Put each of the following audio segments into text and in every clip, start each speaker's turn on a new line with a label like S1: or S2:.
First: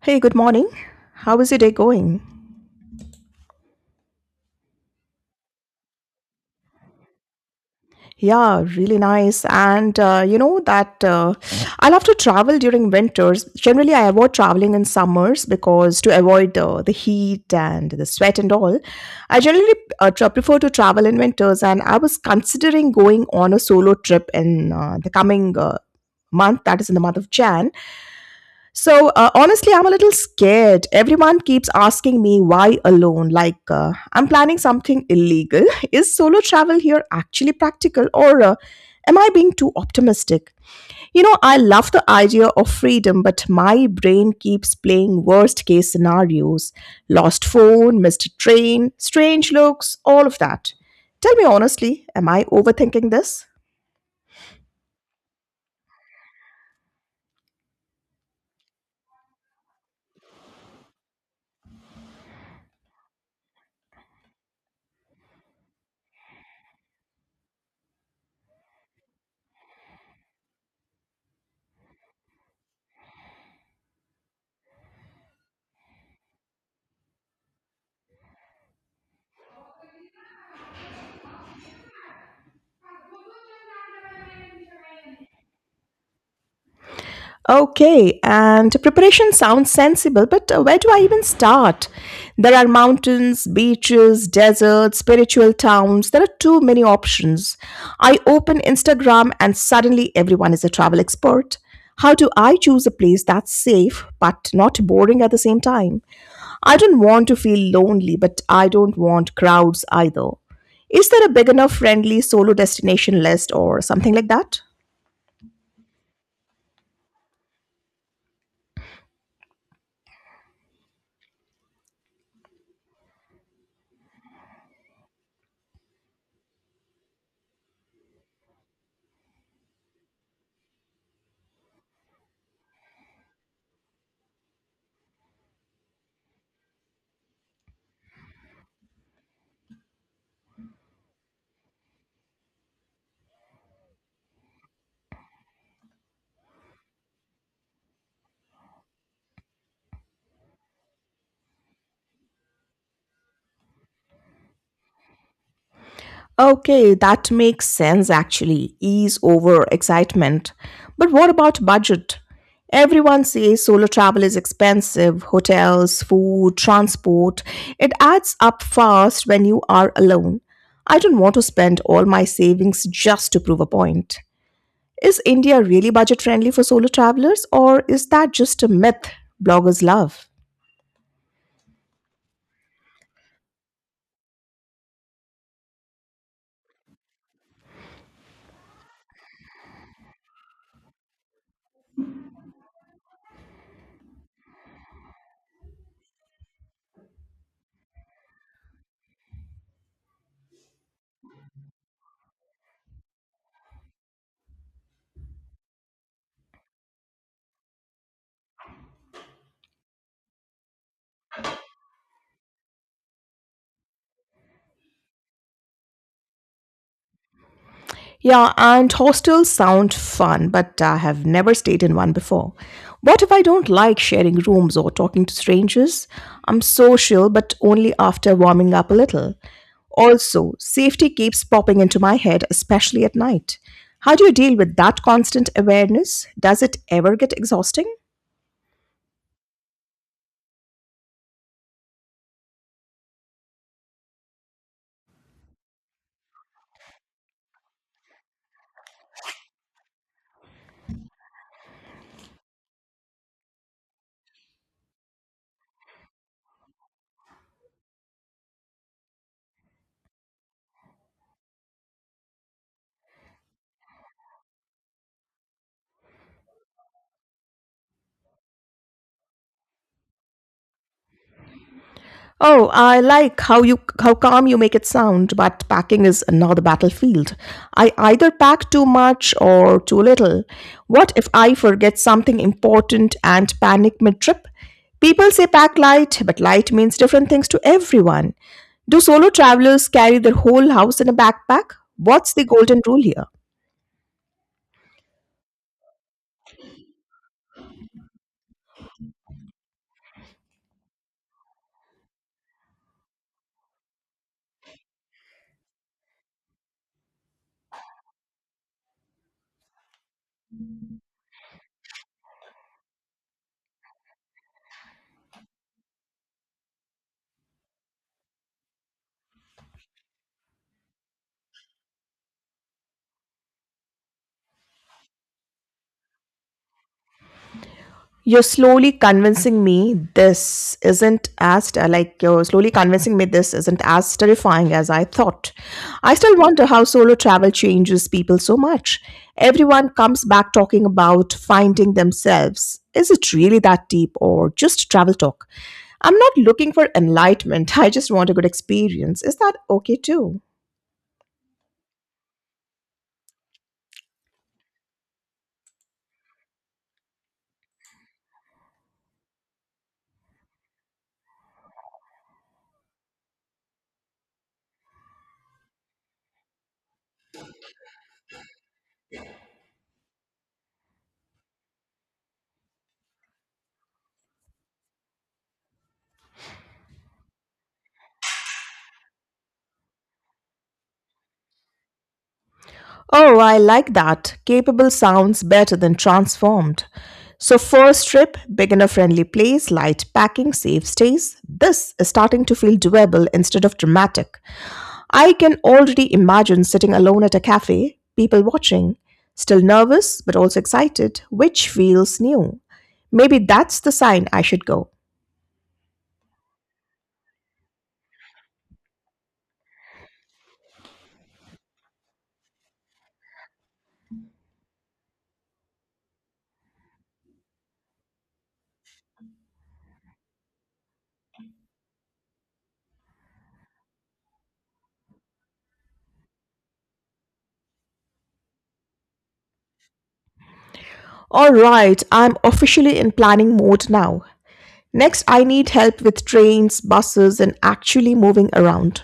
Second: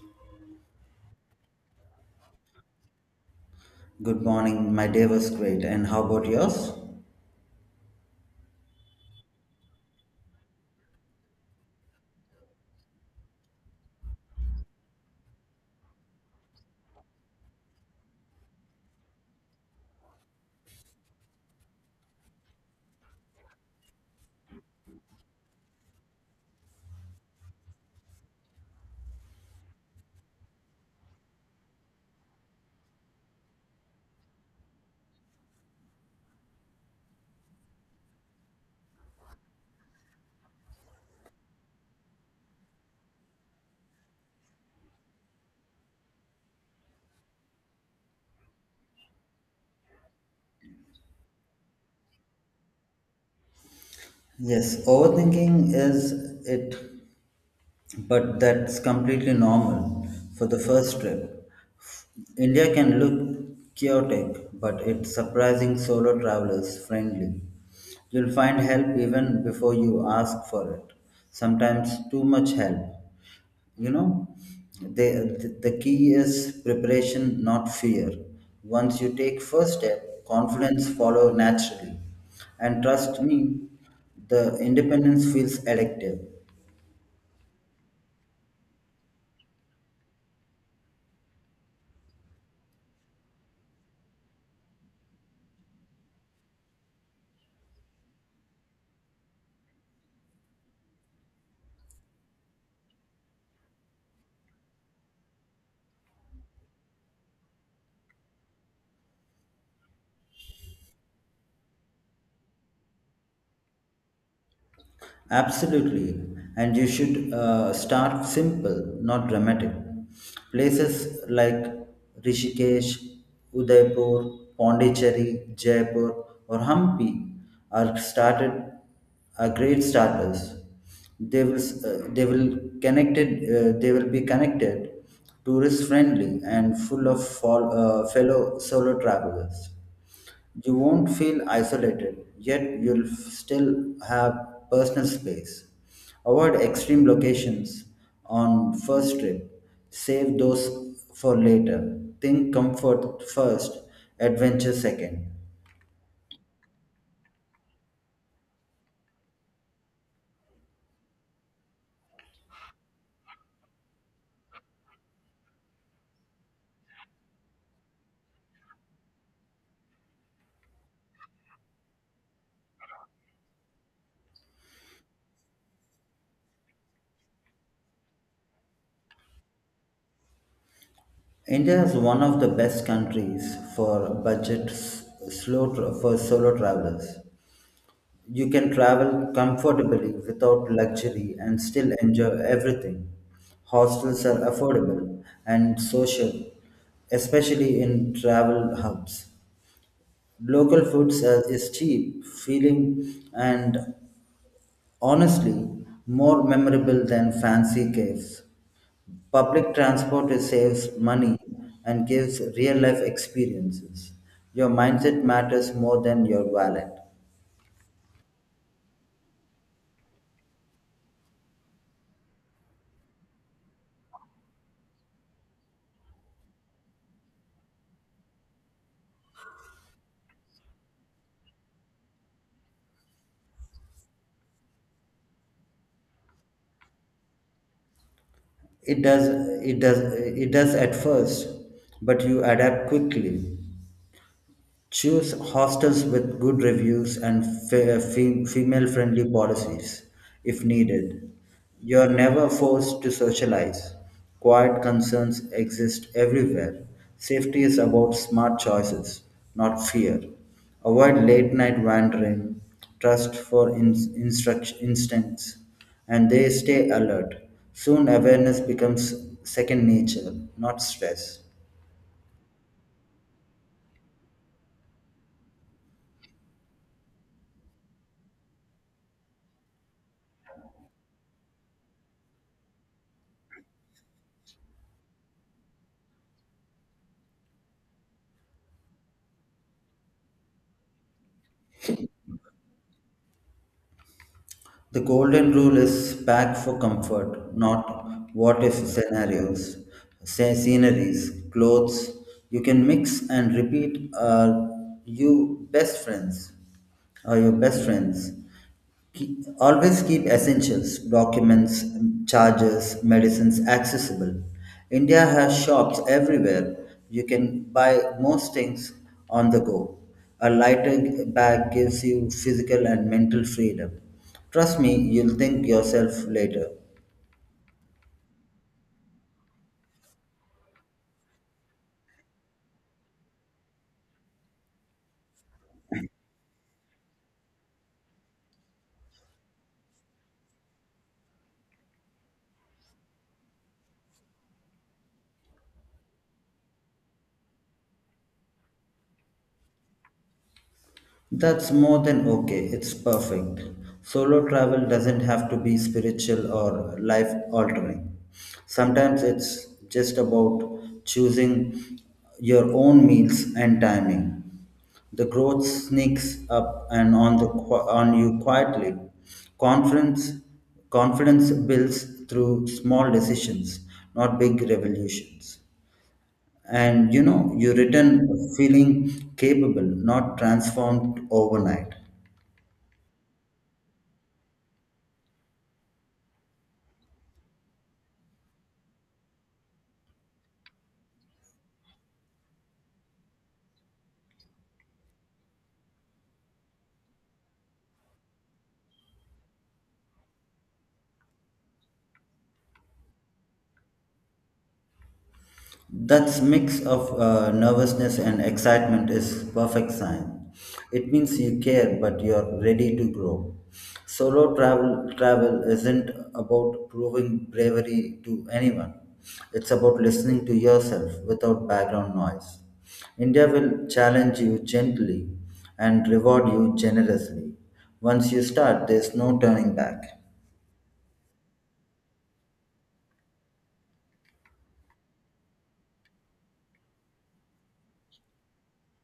S1: Hey, good morning. How is your day going?
S2: Good morning. My day was great. And how about yours?
S1: Yeah, really nice. And you know that I love to travel during winters. Generally, I avoid traveling in summers because to avoid the heat and the sweat and all. I generally prefer to travel in winters, and I was considering going on a solo trip in the coming month, that is in the month of Jan. Honestly, I'm a little scared. Everyone keeps asking me why alone. Like, I'm planning something illegal. Is solo travel here actually practical, or am I being too optimistic? You know, I love the idea of freedom, but my brain keeps playing worst case scenarios: lost phone, missed train, strange looks, all of that. Tell me honestly, am I overthinking this?
S2: Yes, overthinking is it, but that's completely normal for the first trip. India can look chaotic, but it's surprising solo travelers friendly. You'll find help even before you ask for it. Sometimes too much help. you know the key is preparation not fear. Once you take first step confidence follow naturally, and trust me, the independence feels addictive.
S1: Okay, and preparation sounds sensible, but where do I even start? There are mountains, beaches, deserts, spiritual towns. There are too many options. I open Instagram and suddenly everyone is a travel expert. How do I choose a place that's safe but not boring at the same time? I don't want to feel lonely, but I don't want crowds either. Is there a big enough friendly solo destination list or something like that?
S2: Absolutely. And you should start simple, not dramatic. Places like Rishikesh, Udaipur, Pondicherry, Jaipur, or Hampi are started are great starters. They will be connected, tourist friendly and full of fellow solo travelers. You won't feel isolated, yet still have personal space. Avoid extreme locations on first trip. Save those for later. Think comfort first, adventure second.
S1: Okay, that makes sense actually. Ease over excitement. But what about budget? Everyone says solo travel is expensive hotels, food, transport. It adds up fast when you are alone. I don't want to spend all my savings just to prove a point. Is India really budget friendly for solo travelers, or is that just a myth bloggers love?
S2: India is one of the best countries for budget s- slow tra- for solo travelers. You can travel comfortably without luxury and still enjoy everything. Hostels are affordable and social, especially in travel hubs. Local foods are, is cheap, feeling, and honestly more memorable than fancy caves. Public transport saves money and gives real life experiences. Your mindset matters more than your wallet.
S1: Yeah, and hostels sound fun, but I have never stayed in one before. What if I don't like sharing rooms or talking to strangers? I'm social, but only after warming up a little. Also, safety keeps popping into my head, especially at night. How do you deal with that constant awareness? Does it ever get exhausting?
S2: It does, it does at first, but you adapt quickly. Choose hostels with good reviews and female friendly policies if needed. You're never forced to socialize. Quiet concerns exist everywhere. Safety is about smart choices, not fear. Avoid late night wandering, trust for instincts, and they stay alert. Soon awareness becomes second nature, not stress.
S1: Oh, I like how calm you make it sound, but packing is another battlefield. I either pack too much or too little. What if I forget something important and panic mid-trip? People say pack light, but light means different things to everyone. Do solo travelers carry their whole house in a backpack? What's the golden rule here?
S2: The golden rule is pack for comfort, not what if scenarios, say sceneries, clothes. You can mix and repeat are you best friends? Are your best friends? Always keep essentials, documents, chargers, medicines accessible. India has shops everywhere. You can buy most things on the go. A lighter bag gives you physical and mental freedom. Trust me, you'll thank yourself later.
S1: You're slowly convincing me this isn't as ter- like You're slowly convincing me this isn't as terrifying as I thought. I still wonder how solo travel changes people so much. Everyone comes back talking about finding themselves. Is it really that deep or just travel talk? I'm not looking for enlightenment. I just want a good experience. Is that okay too?
S2: That's more than okay. It's perfect. Solo travel doesn't have to be spiritual or life altering. Sometimes it's just about choosing your own meals and timing. The growth sneaks up and on the qui- on you quietly. Confidence confidence builds through small decisions, not big revolutions. And you know you return feeling capable, not transformed overnight.
S1: Oh, I like that. Capable sounds better than transformed. So, first trip, beginner friendly place, light packing, safe stays. This is starting to feel doable instead of dramatic. I can already imagine sitting alone at a cafe, people watching, still nervous but also excited, which feels new. Maybe that's the sign I should go.
S2: That mix of nervousness and excitement is perfect sign. It means you care, but you're ready to grow. Solo travel isn't about proving bravery to anyone. It's about listening to yourself without background noise. India will challenge you gently and reward you generously. Once you start, there's no turning back.
S1: Alright, I'm officially in planning mode now. Next, I need help with trains, buses, and actually moving around.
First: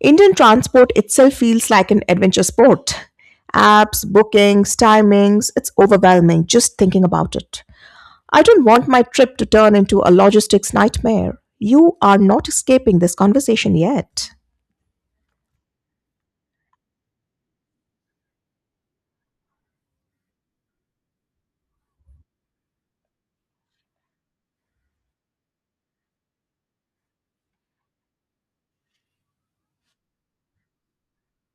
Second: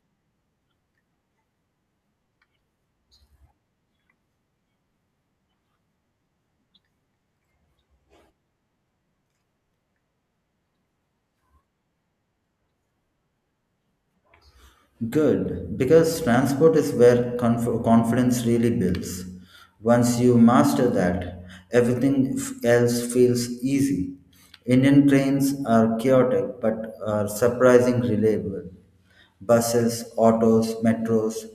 S1: Indian transport itself feels like an adventure sport. Apps, bookings, timings, it's overwhelming just thinking about it. I don't want my trip to turn into a logistics nightmare. You are not escaping this conversation yet.
S2: Good, because transport is where confidence really builds. Once you master that, everything else feels easy. Indian trains are chaotic but are surprisingly reliable. Buses, autos, metros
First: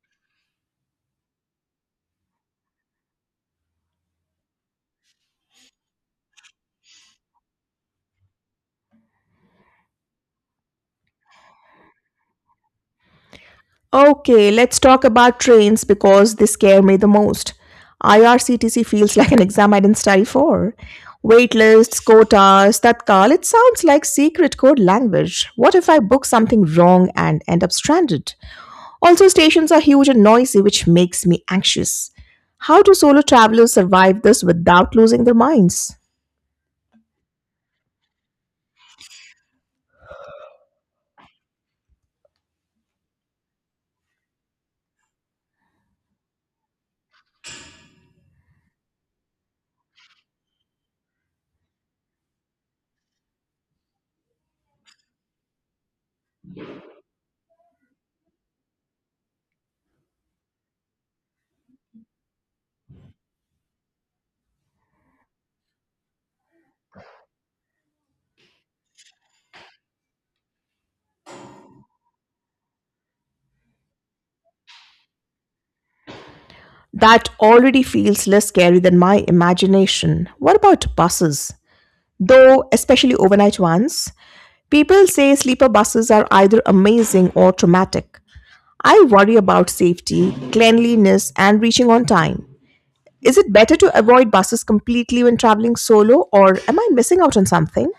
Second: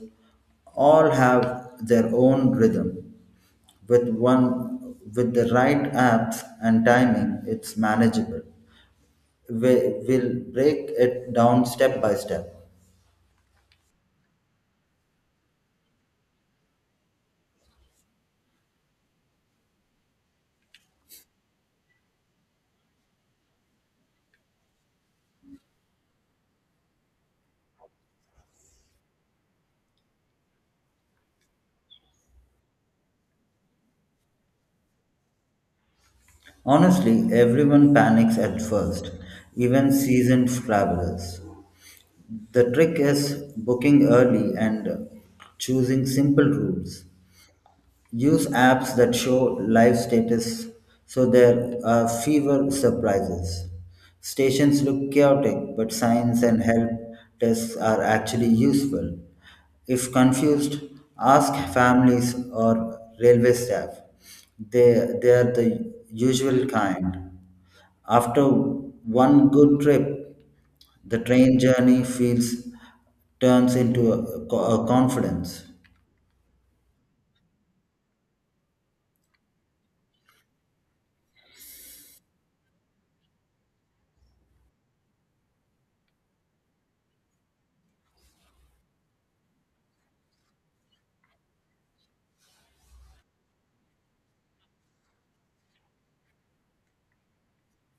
S2: all have their own rhythm. With the right apps and timing, it's manageable. We will break it down step by step.
S1: Okay, let's talk about trains because they scare me the most. IRCTC feels like an exam I didn't study for. Waitlists, lists, quotas, tatkal, it sounds like secret code language. What if I book something wrong and end up stranded? Also, stations are huge and noisy, which makes me anxious. How do solo travelers survive this without losing their minds?
S2: Honestly, everyone panics at first, even seasoned travelers. The trick is booking early and choosing simple routes. Use apps that show live status so there are fewer surprises. Stations look chaotic, but signs and help desks are actually useful. If confused, ask families or railway staff. They, they are the usual kind. After one good trip, the train journey feels turns into a, a confidence.
S1: That already feels less scary than my imagination. What about buses? Though, especially overnight ones, people say sleeper buses are either amazing or traumatic. I worry about safety, cleanliness, and reaching on time. Is it better to avoid buses completely when traveling solo, or am I missing out on something?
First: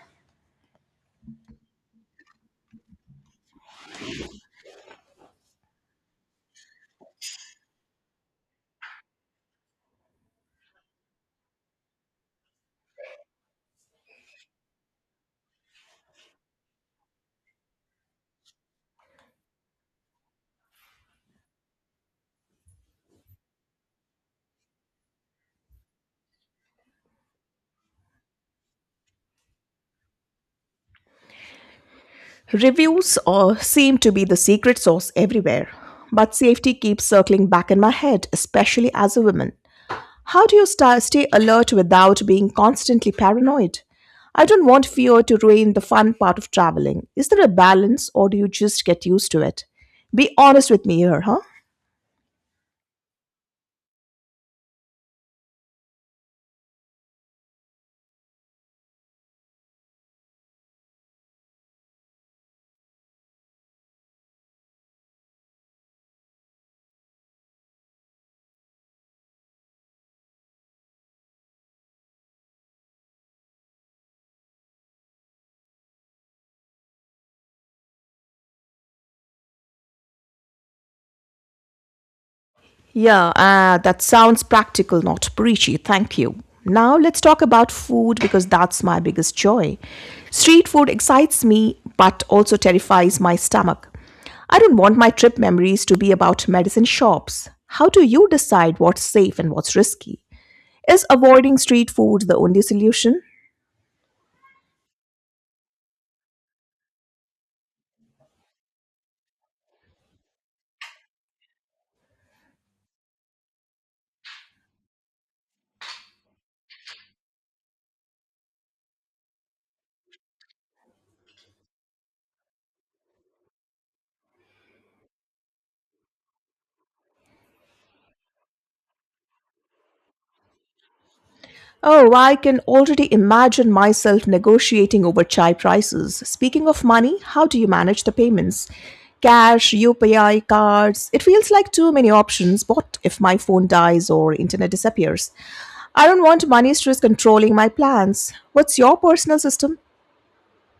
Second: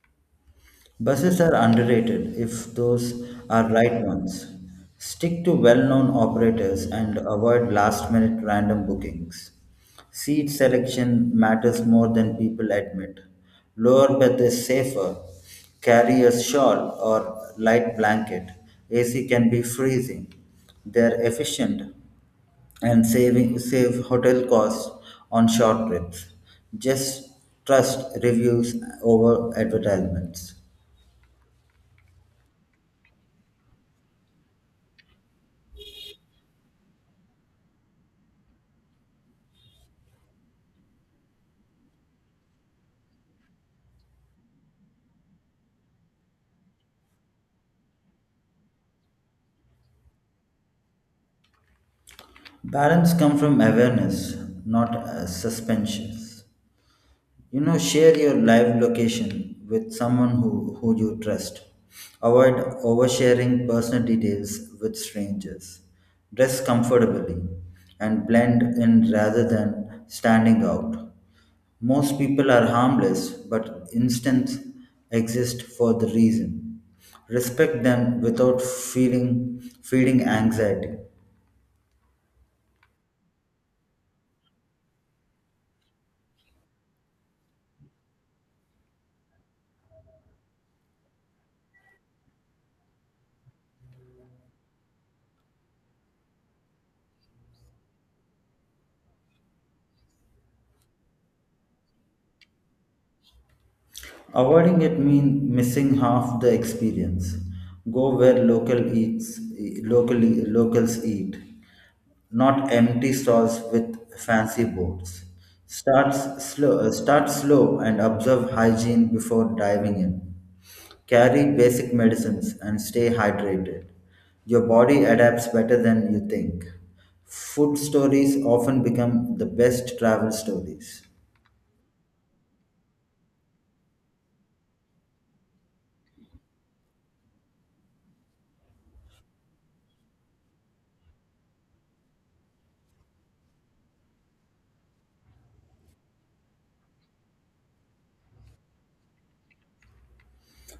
S2: Buses are underrated if those are right ones. Stick to well-known operators and avoid last-minute random bookings. Seat selection matters more than people admit. Lower berth is safer. Carry a shawl or light blanket. AC can be freezing. They're efficient and saving save hotel costs on short trips. Just trust reviews over advertisements.
S1: Reviews seem to be the secret sauce everywhere, but safety keeps circling back in my head, especially as a woman. How do you stay alert without being constantly paranoid? I don't want fear to ruin the fun part of traveling. Is there a balance or do you just get used to it? Be honest with me here, huh?
S2: Balance come from awareness, not suspensions. Share your live location with someone who you trust. Avoid oversharing personal details with strangers. Dress comfortably and blend in rather than standing out. Most people are harmless, but instincts exist for the reason. Respect them without feeling feeling anxiety.
S1: Yeah, that sounds practical, not preachy. Thank you. Now let's talk about food because that's my biggest joy. Street food excites me but also terrifies my stomach. I don't want my trip memories to be about medicine shops. How do you decide what's safe and what's risky? Is avoiding street food the only solution?
S2: Avoiding it means missing half the experience. Go where locals eat, not empty stalls with fancy boards. Start Start slow and observe hygiene before diving in. Carry basic medicines and stay hydrated. Your body adapts better than you think. Food stories often become the best travel stories.
S1: Oh, I can already imagine myself negotiating over chai prices. Speaking of money, how do you manage the payments? Cash, UPI, cards. It feels like too many options. What if my phone dies or internet disappears? I don't want money stress controlling my plans. What's your personal system?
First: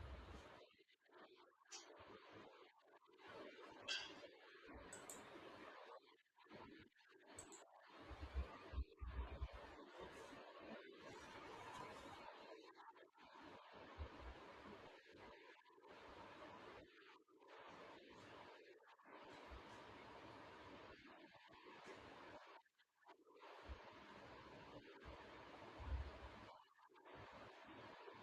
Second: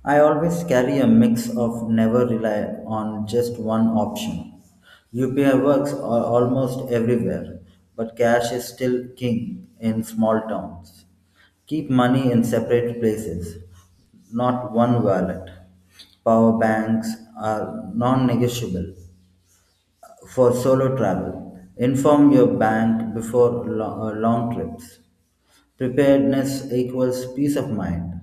S2: I always carry a mix of never rely on just one option. UPI works are almost everywhere, but cash is still king in small towns. Keep money in separate places, not one wallet. Power banks are non negotiable for solo travel. Inform your bank before long trips. Preparedness equals peace of mind.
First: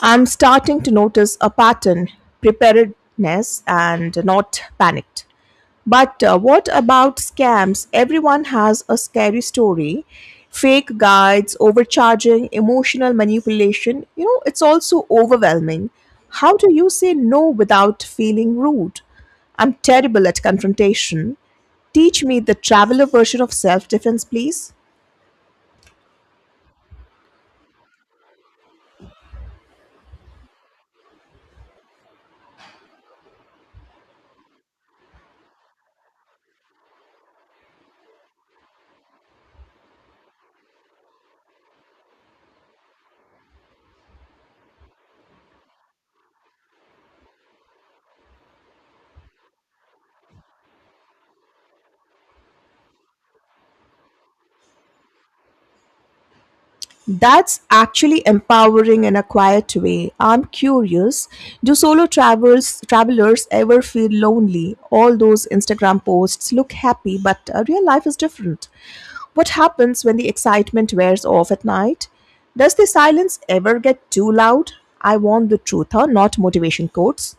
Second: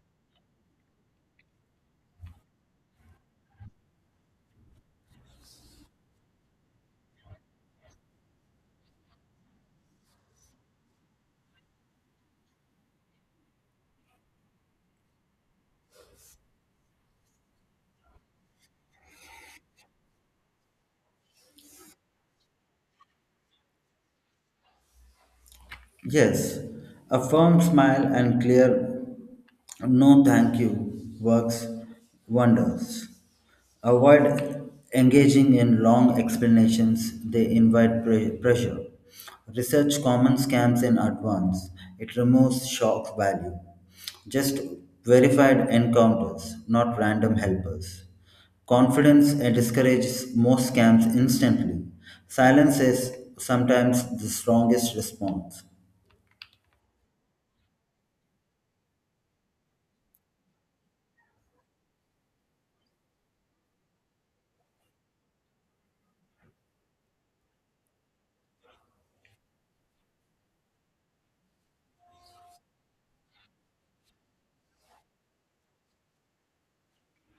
S1: I'm starting to notice a pattern preparedness and not panicked. But what about scams? Everyone has a scary story. Fake guides, overcharging, emotional manipulation. You know, it's also overwhelming. How do you say no without feeling rude? I'm terrible at confrontation. Teach me the traveler version of self defense, please.
S2: Yes, a firm smile and clear no thank you works wonders. Avoid engaging in long explanations, they invite pressure. Research common scams in advance, it removes shock value. Just verified encounters, not random helpers. Confidence discourages most scams instantly. Silence is sometimes the strongest response.
S1: That's actually empowering in a quiet way. I'm curious, do solo travels travelers ever feel lonely? All those Instagram posts look happy, but real life is different. What happens when the excitement wears off at night? Does the silence ever get too loud? I want the truth, huh? Not motivation quotes.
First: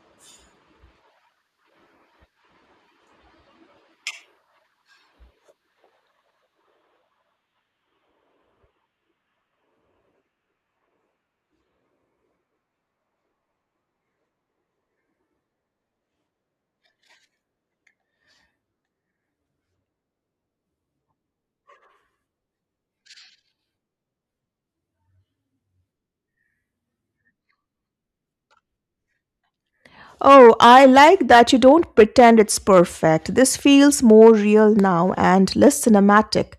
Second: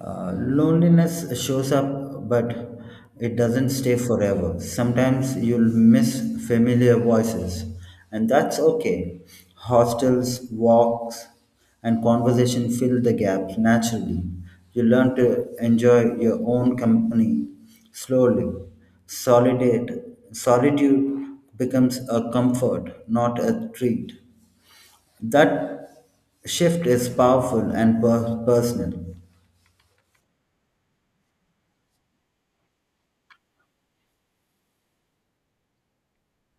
S2: Loneliness shows up, but it doesn't stay forever. Sometimes you'll miss familiar voices, and that's okay. Hostels, walks, and conversation fill the gaps naturally. You learn to enjoy your own company slowly. Solitude, solitude becomes a comfort, not a treat. That shift is powerful and personal.
S1: Oh, I like that you don't pretend it's perfect. This feels more real now and less cinematic.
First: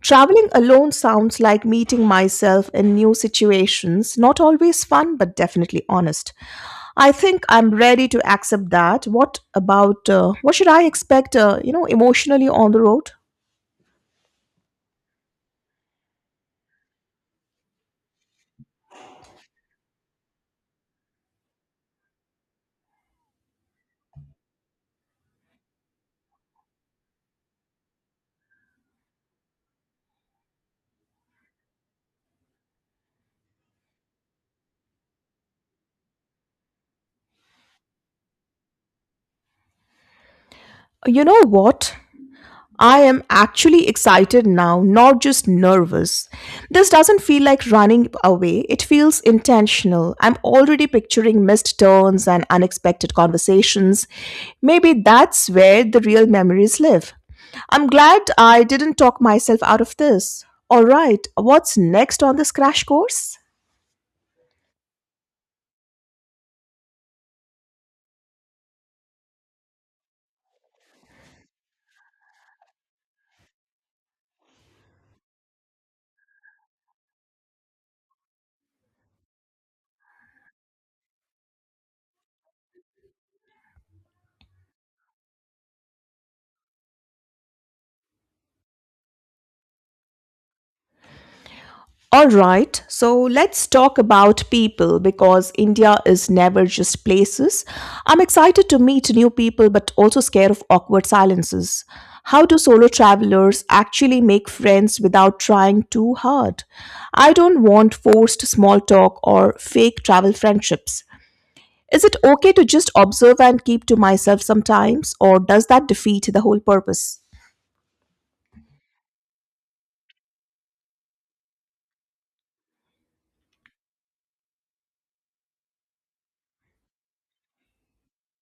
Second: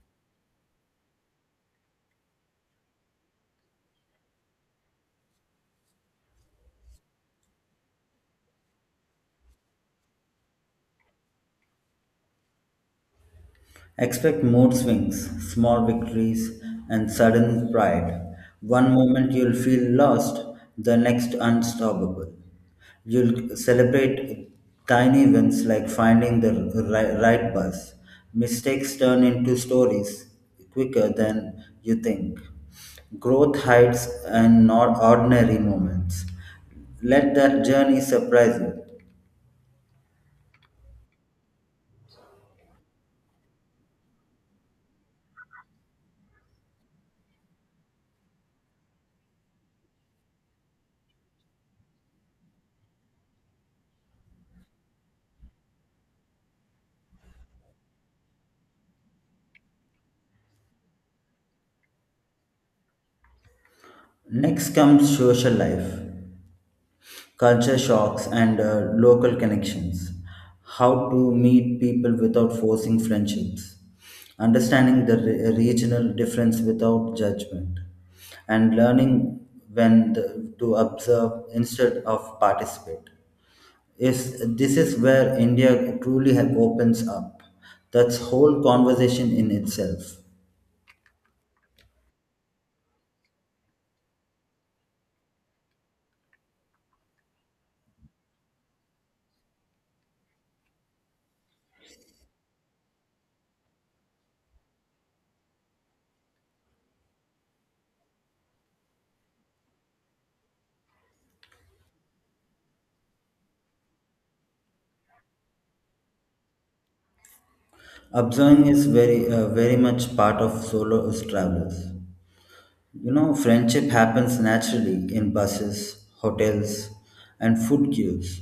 S1: Traveling alone sounds like meeting myself in new situations, not always fun, but definitely honest. I think I'm ready to accept that. What about what should I expect, you know, emotionally on the road?
S2: Expect mood swings, small victories, and sudden pride. One moment you'll feel lost, the next unstoppable. You'll celebrate tiny wins like finding the right bus. Mistakes turn into stories quicker than you think. Growth hides in not ordinary moments. Let that journey surprise you.
S1: You know what? I am actually excited now, not just nervous. This doesn't feel like running away, it feels intentional. I'm already picturing missed turns and unexpected conversations. Maybe that's where the real memories live. I'm glad I didn't talk myself out of this. All right, what's next on this crash course?
S2: Next comes social life, culture shocks and local connections. How to meet people without forcing friendships, understanding the regional difference without judgment, and learning when to observe instead of participate. Is this is where india truly opens up. That's whole conversation in itself.
S1: All right, so let's talk about people because India is never just places. I'm excited to meet new people but also scared of awkward silences. How do solo travelers actually make friends without trying too hard? I don't want forced small talk or fake travel friendships. Is it okay to just observe and keep to myself sometimes, or does that defeat the whole purpose?
S2: Observing is very very much part of solo travelers. You know, friendship happens naturally in buses, hotels, and food queues.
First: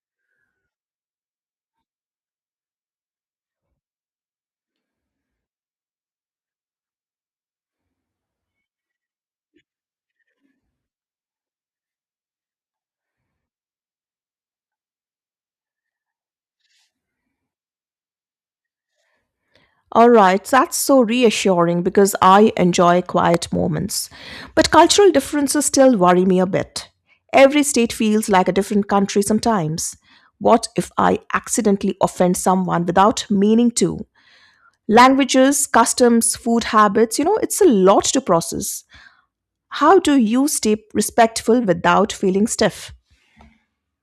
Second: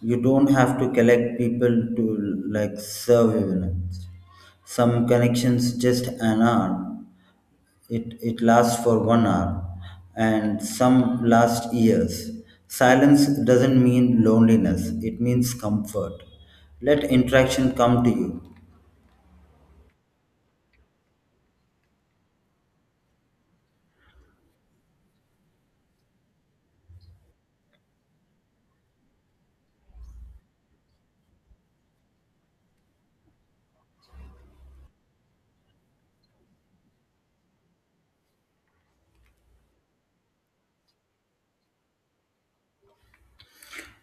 S2: You don't have to collect people to like serve events. Some connections just an hour. It lasts for 1 hour, and some last years. Silence doesn't mean loneliness. It means comfort. Let interaction come to you.
S1: All right, that's so reassuring because I enjoy quiet moments. But cultural differences still worry me a bit. Every state feels like a different country sometimes. What if I accidentally offend someone without meaning to? Languages, customs, food habits, you know, it's a lot to process. How do you stay respectful without feeling stiff?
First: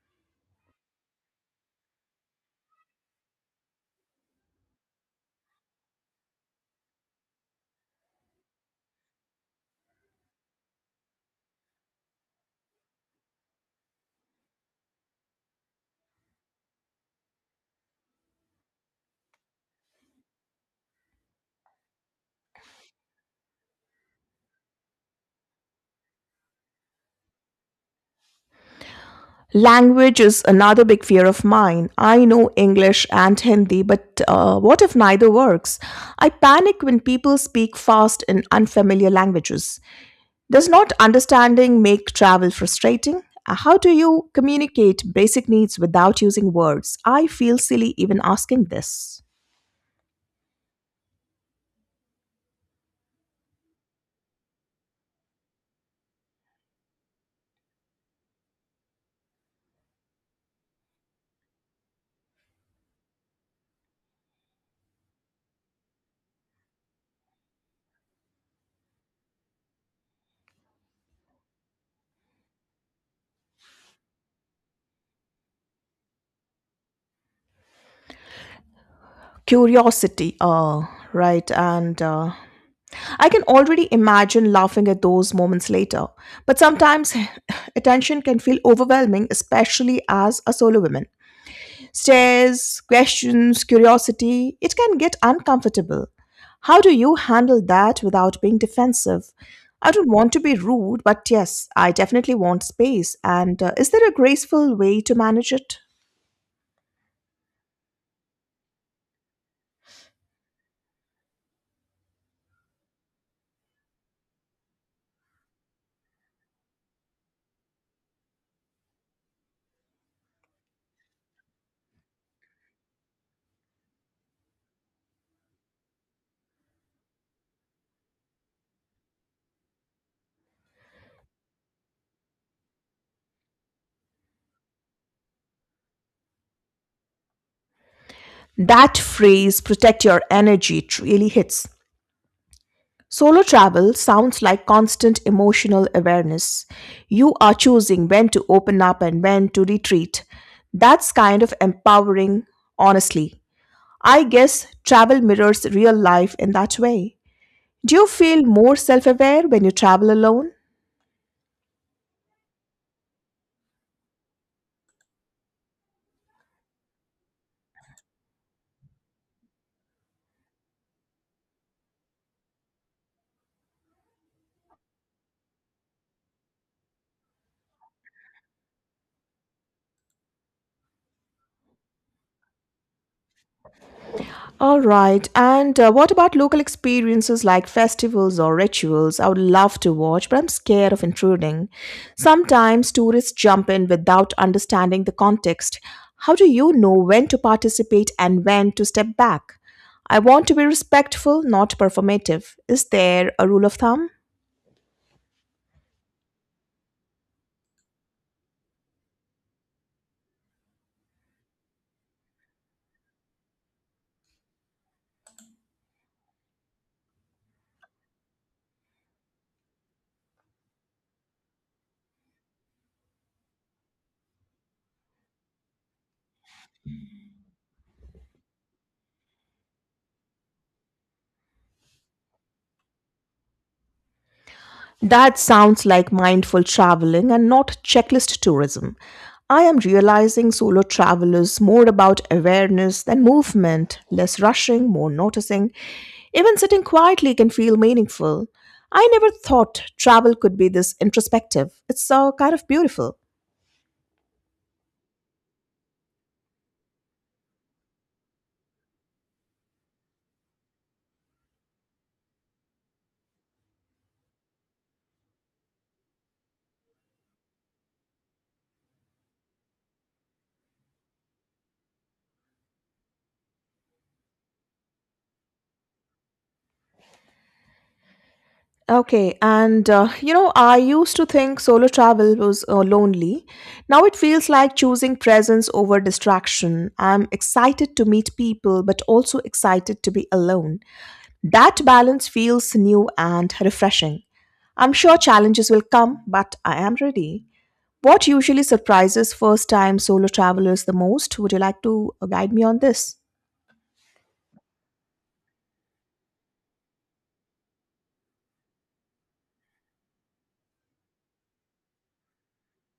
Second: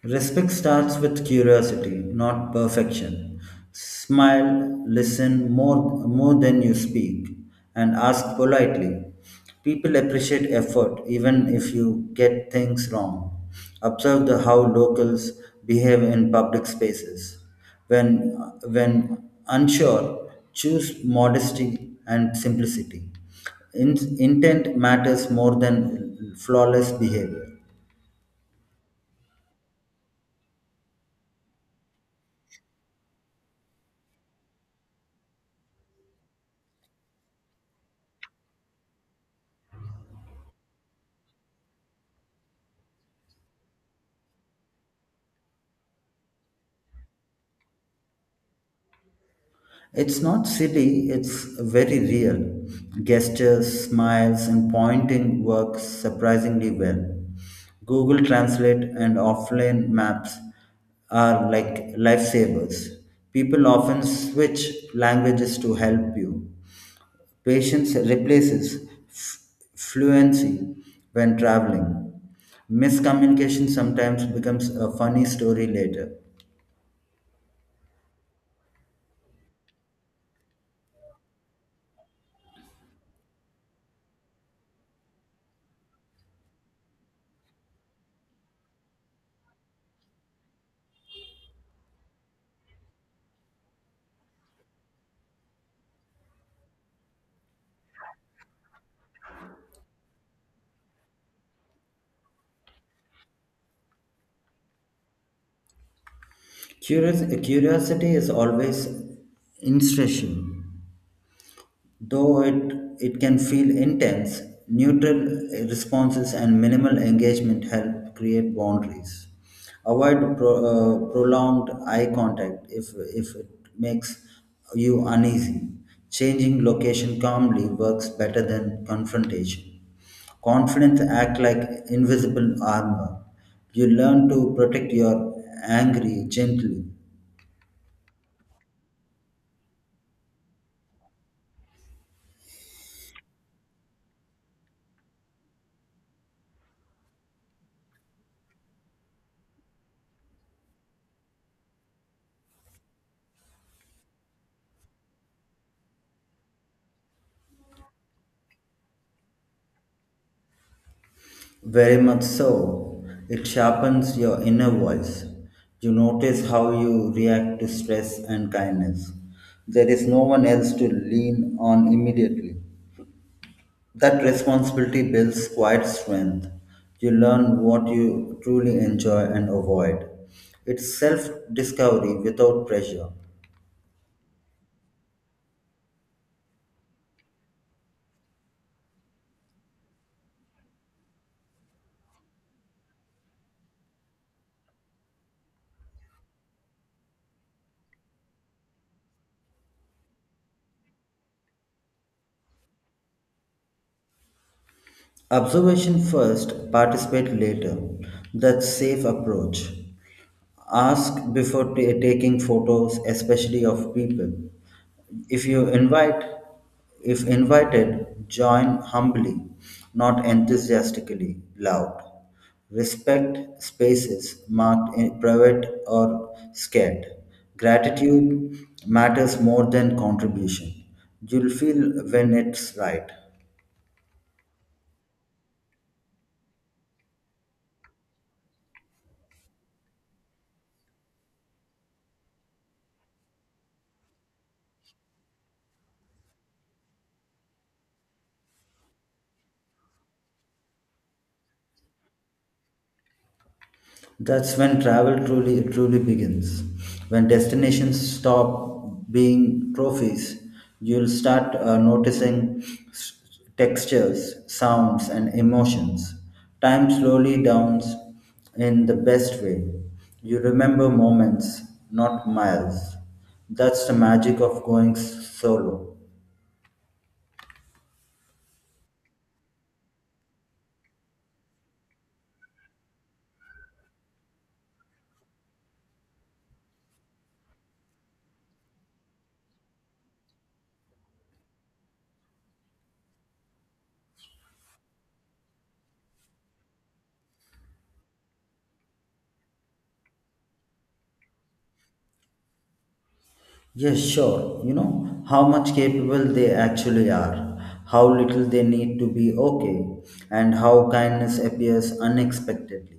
S2: Respect starts with curiosity, not perfection. Smile, listen more than you speak, and ask politely. People appreciate effort even if you get things wrong. Observe the how locals behave in public spaces. When, when unsure, choose modesty and simplicity. In, intent matters more than flawless behavior.
S1: Language is another big fear of mine. I know English and Hindi, but what if neither works? I panic when people speak fast in unfamiliar languages. Does not understanding make travel frustrating? How do you communicate basic needs without using words? I feel silly even asking this.
S2: It's not silly, it's very real. Gestures, smiles, and pointing work surprisingly well. Google Translate and offline maps are like lifesavers. People often switch languages to help you. Patience replaces f- fluency when traveling. Miscommunication sometimes becomes a funny story later.
S1: Curiosity, right, and I can already imagine laughing at those moments later, but sometimes attention can feel overwhelming, especially as a solo woman. Stares, questions, curiosity, it can get uncomfortable. How do you handle that without being defensive? I don't want to be rude, but yes, I definitely want space. And is there a graceful way to manage it?
S2: Curiosity is always insatiable. Though it can feel intense, neutral responses and minimal engagement help create boundaries. Avoid prolonged eye contact if it makes you uneasy. Changing location calmly works better than confrontation. Confidence act like invisible armor. You learn to protect your angry gently.
S1: That phrase, protect your energy, it really hits. Solo travel sounds like constant emotional awareness. You are choosing when to open up and when to retreat. That's kind of empowering, honestly. I guess travel mirrors real life in that way. Do you feel more self aware when you travel alone?
S2: Very much so. It sharpens your inner voice. You notice how you react to stress and kindness. There is no one else to lean on immediately. That responsibility builds quiet strength. You learn what you truly enjoy and avoid. It's self discovery without pressure.
S1: All right. And what about local experiences like festivals or rituals? I would love to watch, but I'm scared of intruding. Sometimes tourists jump in without understanding the context. How do you know when to participate and when to step back? I want to be respectful, not performative. Is there a rule of thumb?
S2: Observation first, participate later. That's safe approach. Ask before taking photos, especially of people. If you invite, if invited, join humbly, not enthusiastically loud. Respect spaces marked in private or scared. Gratitude matters more than contribution. You'll feel when it's right.
S1: That sounds like mindful traveling and not checklist tourism. I am realizing solo travel is more about awareness than movement, less rushing, more noticing. Even sitting quietly can feel meaningful. I never thought travel could be this introspective. It's so kind of beautiful.
S2: That's when travel truly begins. When destinations stop being trophies, you'll start noticing s- textures, sounds, and emotions. Time slowly downs in the best way. You remember moments, not miles. That's the magic of going solo.
S1: Okay, I used to think solo travel was lonely. Now it feels like choosing presence over distraction. I'm excited to meet people, but also excited to be alone. That balance feels new and refreshing. I'm sure challenges will come, but I am ready. What usually surprises first time solo travelers the most? Would you like to guide me on this?
S2: Yes, sure. You know how much capable they actually are, how little they need to be okay, and how kindness appears unexpectedly.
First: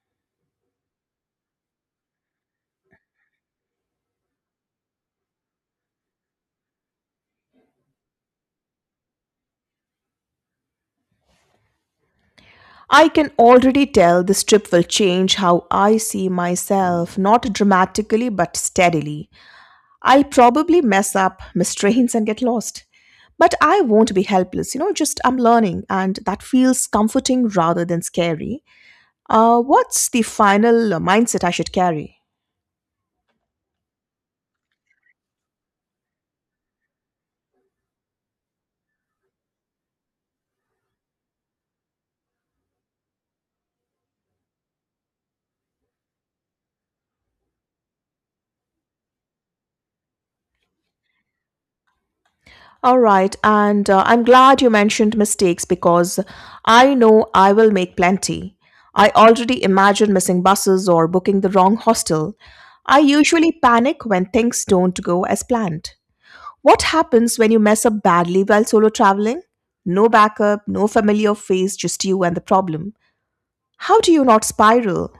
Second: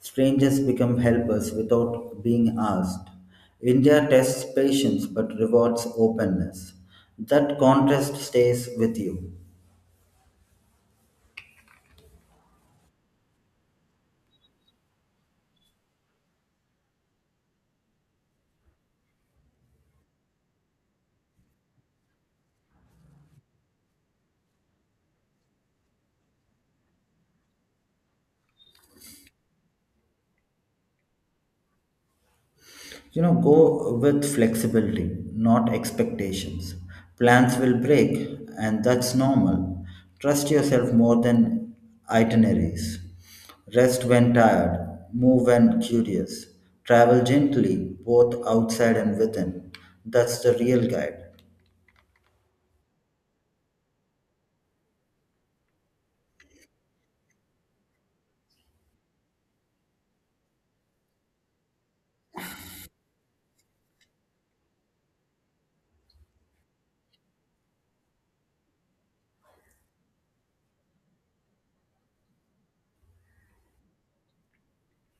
S2: Strangers become helpers without being asked. India tests patience but rewards openness. That contrast stays with you.
S1: I can already tell this trip will change how I see myself, not dramatically but steadily. I'll probably mess up, miss trains, and get lost. But I won't be helpless, you know, just I'm learning, and that feels comforting rather than scary. What's the final mindset I should carry?
S2: You know, go with flexibility, not expectations. Plans will break, and that's normal. Trust yourself more than itineraries. Rest when tired, move when curious. Travel gently, both outside and within. That's the real guide.
S1: All right, and I'm glad you mentioned mistakes because I know I will make plenty. I already imagine missing buses or booking the wrong hostel. I usually panic when things don't go as planned. What happens when you mess up badly while solo traveling? No backup, no familiar face, just you and the problem. How do you not spiral?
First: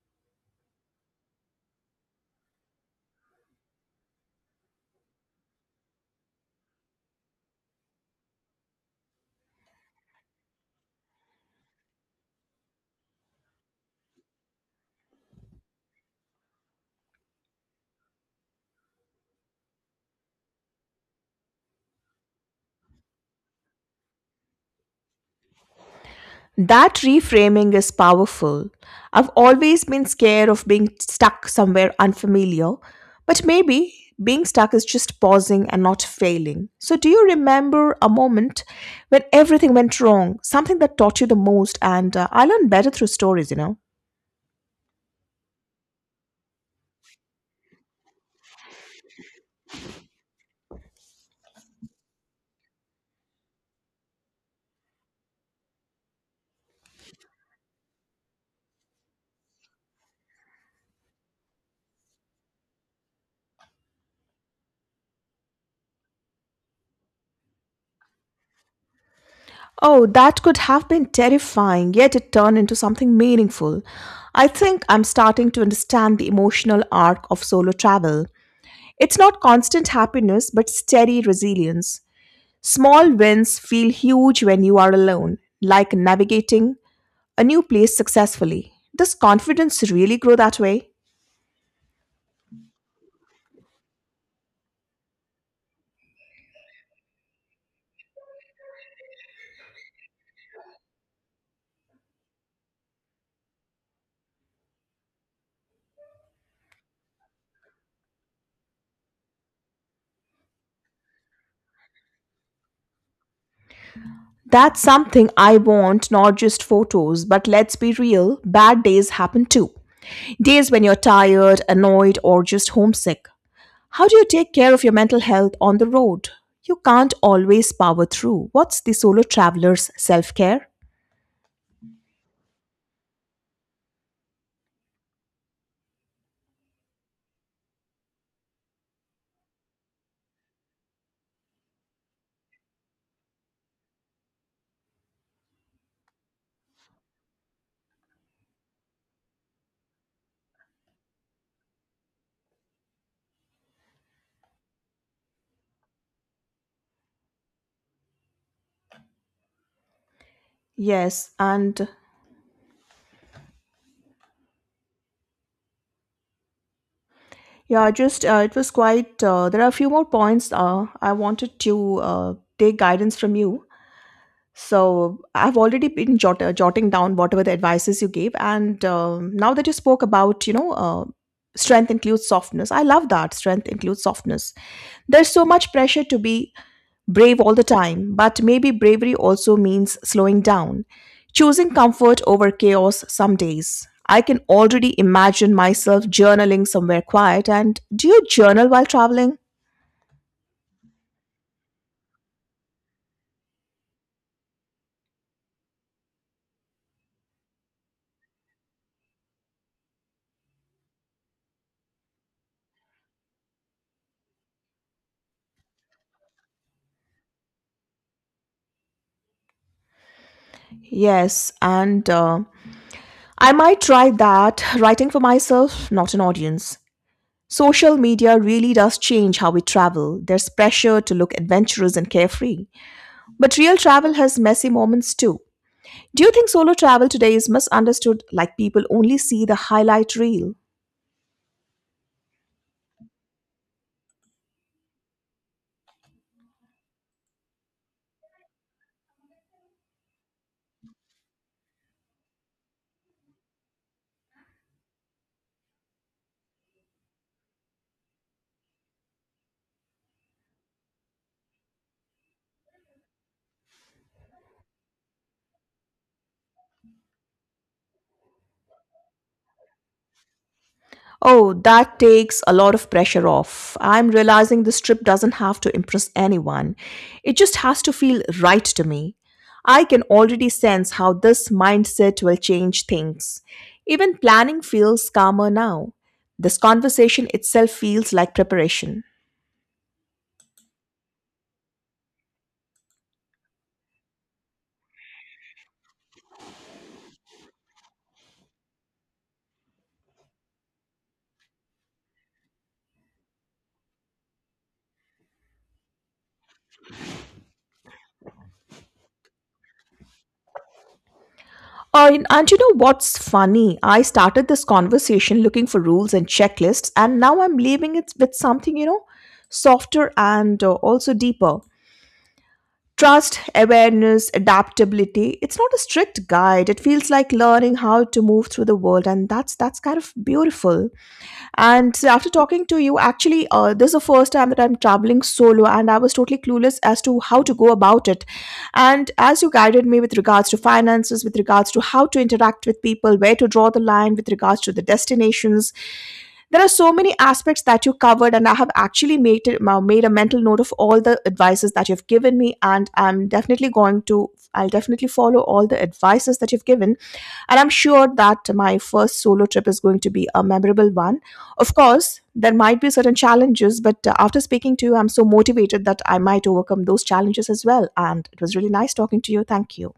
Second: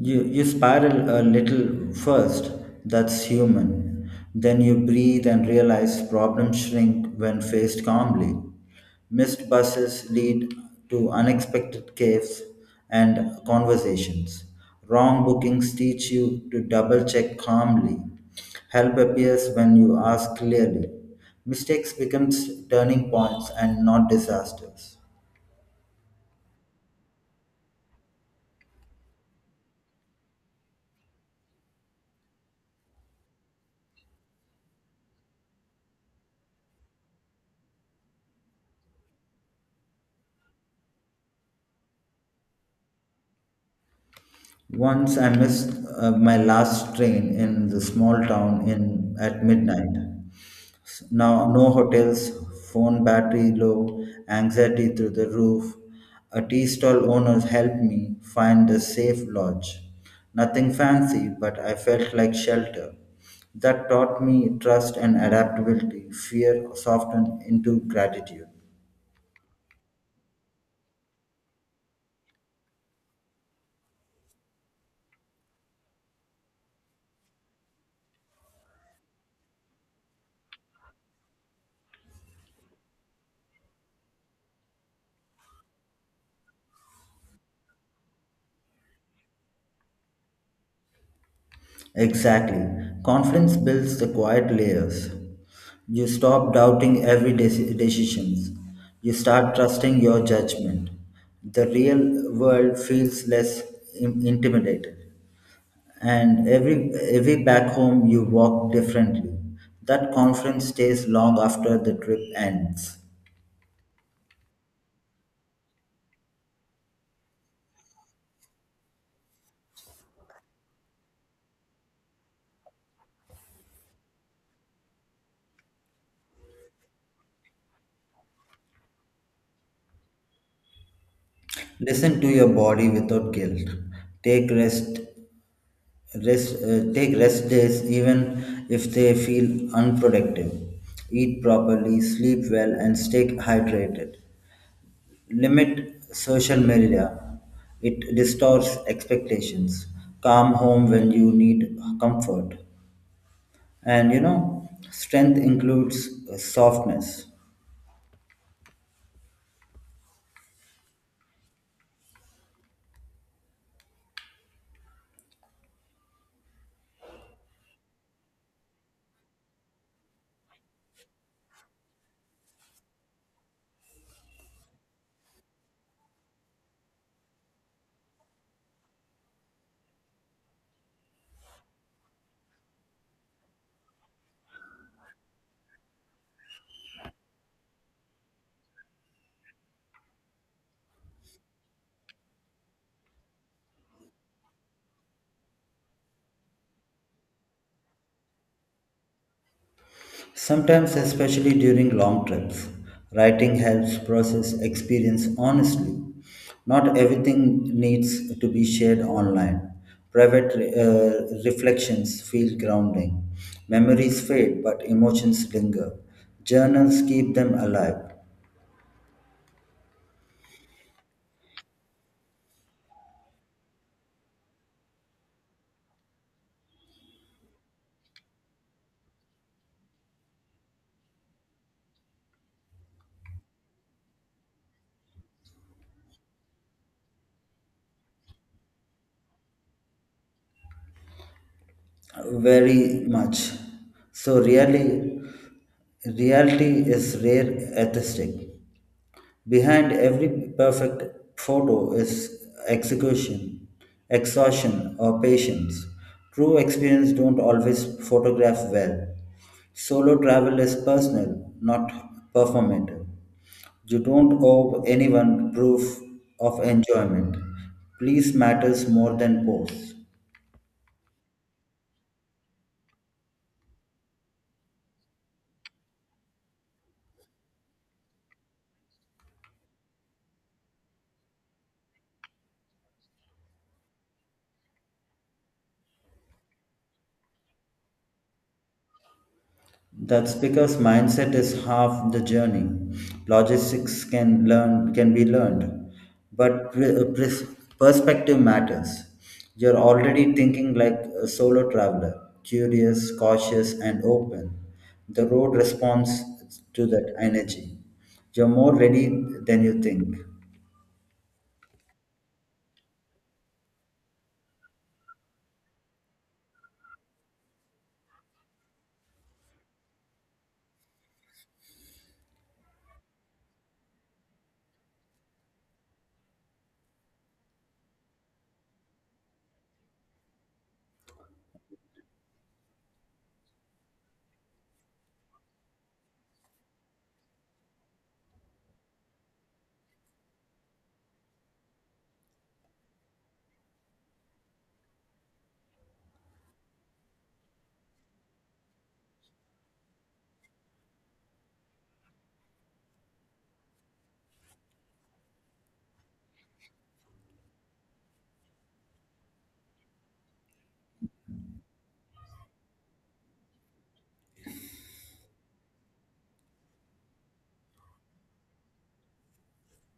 S2: You spiral a little first, that's human. Then you breathe and realize problems shrink when faced calmly. Missed buses lead to unexpected caves and conversations. Wrong bookings teach you to double check calmly. Help appears when you ask clearly. Mistakes becomes turning points and not disasters.
S1: That reframing is powerful. I've always been scared of being stuck somewhere unfamiliar, but maybe being stuck is just pausing and not failing. So, do you remember a moment when everything went wrong? Something that taught you the most, and I learned better through stories, you know?
S2: Once I missed my last train in the small town in at midnight. Now no hotels, phone battery low, anxiety through the roof. A tea stall owner helped me find a safe lodge. Nothing fancy, but I felt like shelter. That taught me trust and adaptability. Fear softened into gratitude.
S1: Oh, that could have been terrifying, yet it turned into something meaningful. I think I'm starting to understand the emotional arc of solo travel. It's not constant happiness, but steady resilience. Small wins feel huge when you are alone, like navigating a new place successfully. Does confidence really grow that way?
S2: Exactly. Confidence builds the quiet layers. You stop doubting every decisions. You start trusting your judgment. The real world feels less intimidated. And every back home you walk differently. That confidence stays long after the trip ends.
S1: That's something I want, not just photos, but let's be real, bad days happen too. Days when you're tired, annoyed, or just homesick. How do you take care of your mental health on the road? You can't always power through. What's the solo traveler's self care?
S2: Listen to your body without guilt. Take rest Rest, take rest days even if they feel unproductive. Eat properly, sleep well, and stay hydrated. Limit social media, it distorts expectations. Come home when you need comfort. And you know, strength includes softness.
S1: Yes, and Yeah, just it was quite. There are a few more points I wanted to take guidance from you. So I've already been jotting down whatever the advices you gave, and now that you spoke about, you know, strength includes softness. I love that strength includes softness. There's so much pressure to be brave all the time, but maybe bravery also means slowing down, choosing comfort over chaos some days. I can already imagine myself journaling somewhere quiet. And do you journal while traveling?
S2: Sometimes, especially during long trips, writing helps process experience honestly. Not everything needs to be shared online. Private reflections feel grounding. Memories fade, but emotions linger. Journals keep them alive
S1: Yes, and I might try that writing for myself, not an audience. Social media really does change how we travel. There's pressure to look adventurous and carefree. But real travel has messy moments too. Do you think solo travel today is misunderstood like people only see the highlight reel?
S2: very much. So, really, reality is rare atheistic. Behind every perfect photo is execution, exhaustion, or patience. True experience don't always photograph well. Solo travel is personal, not performative. You don't owe anyone proof of enjoyment. Please matters more than pose.
S1: Oh, that takes a lot of pressure off. I'm realizing this trip doesn't have to impress anyone. It just has to feel right to me. I can already sense how this mindset will change things. Even planning feels calmer now. This conversation itself feels like preparation.
S2: That's because mindset is half the journey. Logistics can be learned, but perspective matters. You're already thinking like a solo traveler, curious, cautious, and open. The road responds to that energy. You're more ready than you think.
S1: And you know what's funny? I started this conversation looking for rules and checklists, and now I'm leaving it with something, you know, softer and also deeper. Trust, awareness, adaptability. It's not a strict guide. It feels like learning how to move through the world, and that's kind of beautiful. And after talking to you, actually, this is the first time that I'm traveling solo, and I was totally clueless as to how to go about it. And as you guided me with regards to finances, with regards to how to interact with people, where to draw the line, with regards to the destinations, there are so many aspects that you covered, and I have actually made a mental note of all the advices that you've given me, and I'm definitely going to. I'll definitely follow all the advices that you've given, and I'm sure that my first solo trip is going to be a memorable one. Of course, there might be certain challenges, but after speaking to you, I'm so motivated that I might overcome those challenges as well. And it was really nice talking to you. Thank you.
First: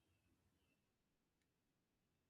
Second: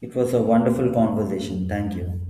S2: It was a wonderful conversation. Thank you.